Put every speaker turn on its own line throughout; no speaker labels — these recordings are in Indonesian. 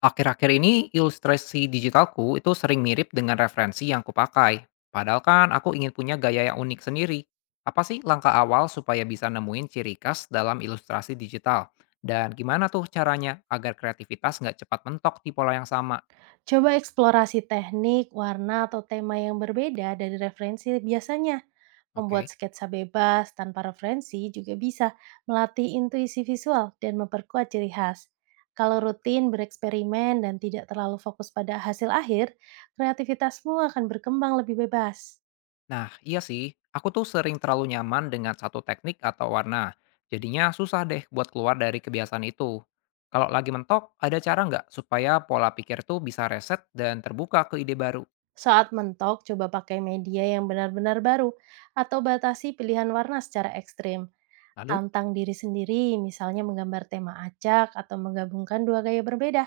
Akhir-akhir ini ilustrasi digitalku itu sering mirip dengan referensi yang kupakai. Padahal kan aku ingin punya gaya yang unik sendiri. Apa sih langkah awal supaya bisa nemuin ciri khas dalam ilustrasi digital? Dan gimana tuh caranya agar kreativitas nggak cepat mentok di pola yang sama?
Coba eksplorasi teknik, warna, atau tema yang berbeda dari referensi biasanya. Membuat
Oke.
sketsa bebas tanpa referensi juga bisa melatih intuisi visual dan memperkuat ciri khas. Kalau rutin bereksperimen dan tidak terlalu fokus pada hasil akhir, kreativitasmu akan berkembang lebih bebas.
Nah, iya sih, aku tuh sering terlalu nyaman dengan satu teknik atau warna. Jadinya susah deh buat keluar dari kebiasaan itu. Kalau lagi mentok, ada cara nggak supaya pola pikir tuh bisa reset dan terbuka ke ide baru?
Saat mentok, coba pakai media yang benar-benar baru atau batasi pilihan warna secara ekstrim.
Lalu.
Tantang diri sendiri, misalnya menggambar tema acak atau menggabungkan dua gaya berbeda.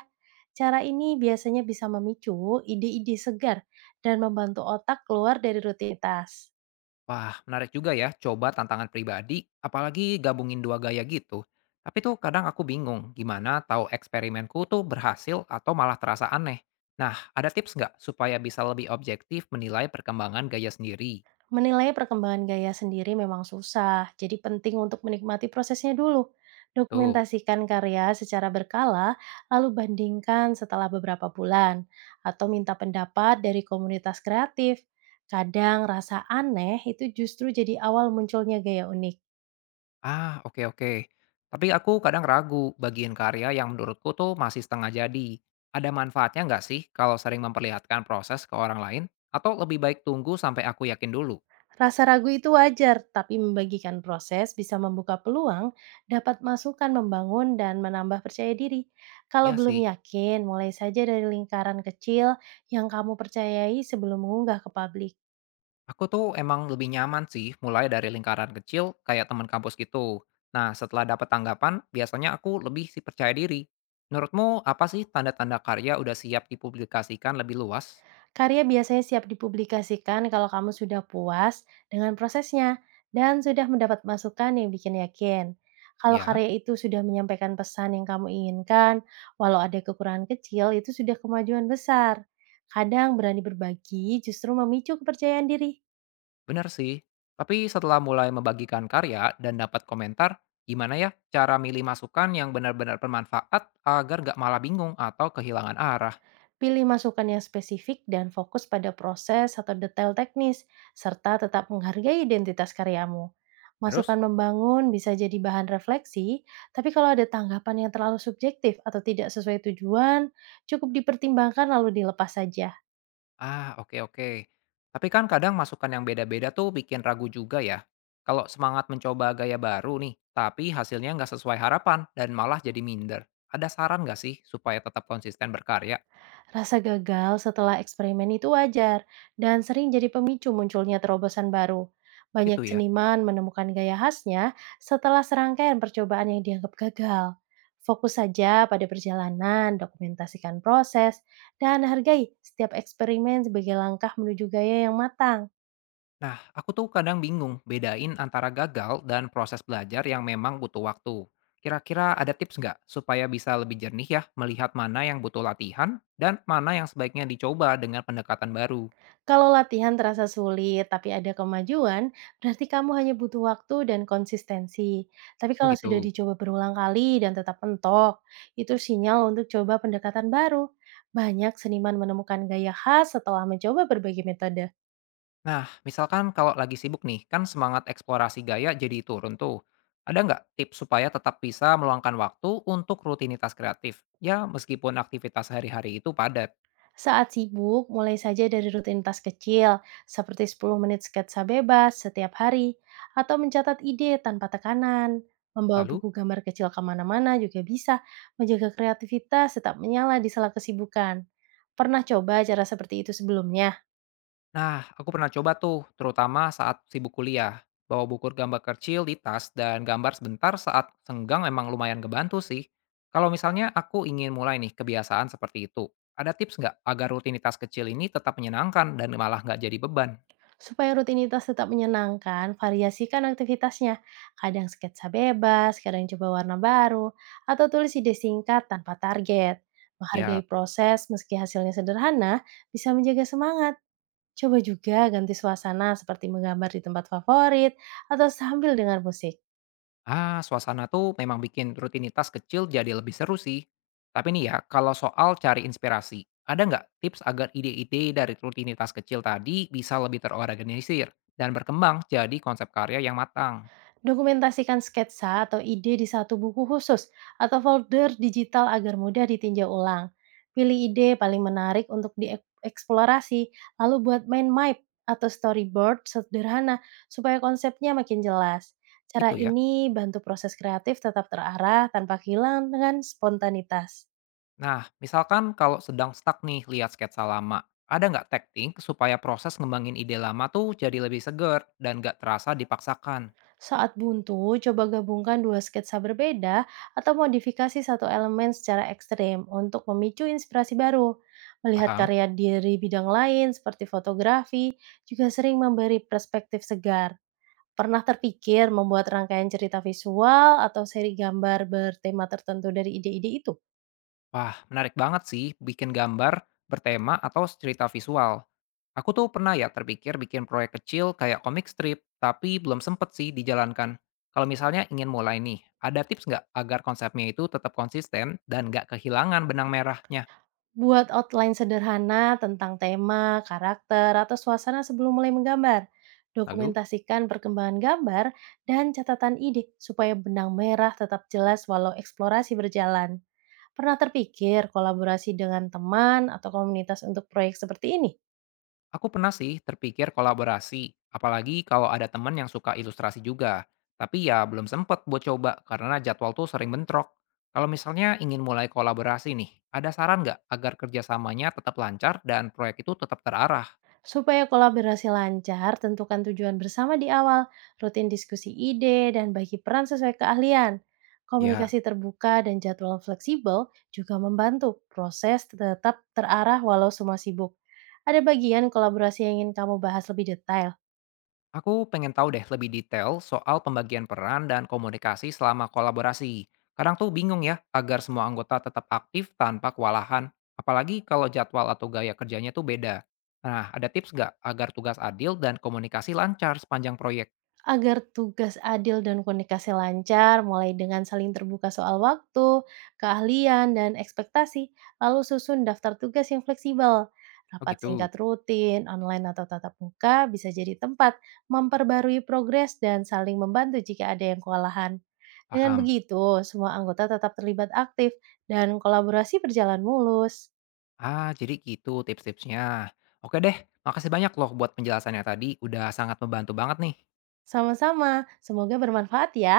Cara ini biasanya bisa memicu ide-ide segar dan membantu otak keluar dari rutinitas.
Wah, menarik juga ya coba tantangan pribadi, apalagi gabungin dua gaya gitu. Tapi tuh kadang aku bingung gimana tahu eksperimenku tuh berhasil atau malah terasa aneh. Nah, ada tips nggak supaya bisa lebih objektif menilai perkembangan gaya sendiri?
Menilai perkembangan gaya sendiri memang susah, jadi penting untuk menikmati prosesnya dulu.
Betul.
Dokumentasikan karya secara berkala, lalu bandingkan setelah beberapa bulan, atau minta pendapat dari komunitas kreatif. Kadang rasa aneh itu justru jadi awal munculnya gaya unik.
Ah, oke oke. Tapi aku kadang ragu bagian karya yang menurutku tuh masih setengah jadi. Ada manfaatnya nggak sih kalau sering memperlihatkan proses ke orang lain? Atau lebih baik tunggu sampai aku yakin dulu?
Rasa ragu itu wajar, tapi membagikan proses bisa membuka peluang, dapat masukan membangun dan menambah percaya diri. Kalau
Ya
belum
sih.
yakin, mulai saja dari lingkaran kecil yang kamu percayai sebelum mengunggah ke publik.
Aku tuh emang lebih nyaman sih mulai dari lingkaran kecil kayak teman kampus gitu. Nah, setelah dapat tanggapan, biasanya aku lebih sih percaya diri. Menurutmu apa sih tanda-tanda karya udah siap dipublikasikan lebih luas?
Karya biasanya siap dipublikasikan kalau kamu sudah puas dengan prosesnya dan sudah mendapat masukan yang bikin yakin. Kalau
Ya,
karya itu sudah menyampaikan pesan yang kamu inginkan, walau ada kekurangan kecil, itu sudah kemajuan besar. Kadang berani berbagi justru memicu kepercayaan diri.
bener sih. Tapi setelah mulai membagikan karya dan dapat komentar, gimana ya cara milih masukan yang benar-benar bermanfaat agar nggak malah bingung atau kehilangan arah?
Pilih masukan yang spesifik dan fokus pada proses atau detail teknis, serta tetap menghargai identitas karyamu. Masukan
Terus?
membangun bisa jadi bahan refleksi, tapi kalau ada tanggapan yang terlalu subjektif atau tidak sesuai tujuan, cukup dipertimbangkan lalu dilepas saja.
Ah, oke oke. Tapi kan kadang masukan yang beda-beda tuh bikin ragu juga ya. Kalau semangat mencoba gaya baru nih, tapi hasilnya nggak sesuai harapan dan malah jadi minder. Ada saran nggak sih supaya tetap konsisten berkarya?
Rasa gagal setelah eksperimen itu wajar dan sering jadi pemicu munculnya terobosan baru. Banyak
Itu ya.
seniman menemukan gaya khasnya setelah serangkaian percobaan yang dianggap gagal. Fokus saja pada perjalanan, dokumentasikan proses, dan hargai setiap eksperimen sebagai langkah menuju gaya yang matang.
Nah, aku tuh kadang bingung bedain antara gagal dan proses belajar yang memang butuh waktu. Kira-kira ada tips nggak supaya bisa lebih jernih ya melihat mana yang butuh latihan dan mana yang sebaiknya dicoba dengan pendekatan baru?
Kalau latihan terasa sulit tapi ada kemajuan, berarti kamu hanya butuh waktu dan konsistensi. Tapi
Oh
kalau sudah
gitu.
dicoba berulang kali dan tetap mentok, itu sinyal untuk coba pendekatan baru. Banyak seniman menemukan gaya khas setelah mencoba berbagai metode.
Nah, misalkan kalau lagi sibuk nih, kan semangat eksplorasi gaya jadi turun tuh. Ada nggak tips supaya tetap bisa meluangkan waktu untuk rutinitas kreatif? Ya, meskipun aktivitas sehari-hari itu padat.
Saat sibuk, mulai saja dari rutinitas kecil, seperti 10 menit sketsa bebas setiap hari, atau mencatat ide tanpa tekanan. Membawa
Lalu,
buku gambar kecil kemana-mana juga bisa menjaga kreativitas tetap menyala di sela kesibukan. Pernah coba cara seperti itu sebelumnya?
nah aku pernah coba tuh, terutama saat sibuk kuliah. Bawa buku gambar kecil di tas dan gambar sebentar saat senggang memang lumayan ngebantu sih. Kalau misalnya aku ingin mulai nih kebiasaan seperti itu, ada tips nggak agar rutinitas kecil ini tetap menyenangkan dan malah nggak jadi beban?
Supaya rutinitas tetap menyenangkan, variasikan aktivitasnya. Kadang sketsa bebas, kadang coba warna baru, atau tulis ide singkat tanpa target. Menghargai
Siap.
proses meski hasilnya sederhana, bisa menjaga semangat. Coba juga ganti suasana seperti menggambar di tempat favorit atau sambil dengar musik.
Ah, suasana tuh memang bikin rutinitas kecil jadi lebih seru sih. Tapi nih ya, kalau soal cari inspirasi, ada nggak tips agar ide-ide dari rutinitas kecil tadi bisa lebih terorganisir dan berkembang jadi konsep karya yang matang?
Dokumentasikan sketsa atau ide di satu buku khusus atau folder digital agar mudah ditinjau ulang. Pilih ide paling menarik untuk dieksplorasi, lalu buat mind map atau storyboard sederhana supaya konsepnya makin jelas. Cara
Gitu ya.
ini bantu proses kreatif tetap terarah tanpa hilang dengan spontanitas.
Nah, misalkan kalau sedang stuck nih lihat sketsa lama, ada nggak teknik supaya proses ngembangin ide lama tuh jadi lebih seger dan nggak terasa dipaksakan?
Saat buntu, coba gabungkan dua sketsa berbeda atau modifikasi satu elemen secara ekstrem untuk memicu inspirasi baru. Melihat
Paham?
karya dari bidang lain seperti fotografi juga sering memberi perspektif segar. Pernah terpikir membuat rangkaian cerita visual atau seri gambar bertema tertentu dari ide-ide itu?
Wah, menarik banget sih bikin gambar bertema atau cerita visual. Aku tuh pernah ya terpikir bikin proyek kecil kayak komik strip, tapi belum sempet sih dijalankan. Kalau misalnya ingin mulai nih, ada tips nggak agar konsepnya itu tetap konsisten dan nggak kehilangan benang merahnya?
Buat outline sederhana tentang tema, karakter, atau suasana sebelum mulai menggambar.
Lalu?
Dokumentasikan perkembangan gambar dan catatan ide supaya benang merah tetap jelas walau eksplorasi berjalan. Pernah terpikir kolaborasi dengan teman atau komunitas untuk proyek seperti ini?
Aku pernah sih terpikir kolaborasi, apalagi kalau ada teman yang suka ilustrasi juga. Tapi ya belum sempet buat coba karena jadwal tuh sering bentrok. Kalau misalnya ingin mulai kolaborasi nih, ada saran nggak agar kerjasamanya tetap lancar dan proyek itu tetap terarah?
Supaya kolaborasi lancar, tentukan tujuan bersama di awal, rutin diskusi ide, dan bagi peran sesuai keahlian.
Ya.
Komunikasi terbuka dan jadwal fleksibel juga membantu proses tetap terarah walau semua sibuk. Ada bagian kolaborasi yang ingin kamu bahas lebih detail.
Aku pengen tahu deh lebih detail soal pembagian peran dan komunikasi selama kolaborasi. Kadang tuh bingung ya agar semua anggota tetap aktif tanpa kewalahan. Apalagi kalau jadwal atau gaya kerjanya tuh beda. Nah, ada tips nggak agar tugas adil dan komunikasi lancar sepanjang proyek?
Agar tugas adil dan komunikasi lancar, mulai dengan saling terbuka soal waktu, keahlian, dan ekspektasi, lalu susun daftar tugas yang fleksibel.
Oh
Rapat
gitu,
singkat rutin, online atau tatap muka bisa jadi tempat memperbarui progres dan saling membantu jika ada yang kewalahan. Dengan
paham.
begitu, semua anggota tetap terlibat aktif dan kolaborasi berjalan mulus.
Ah, jadi gitu tips-tipsnya. Oke deh, makasih banyak loh buat penjelasannya tadi. Udah sangat membantu banget nih.
Sama-sama, semoga bermanfaat ya.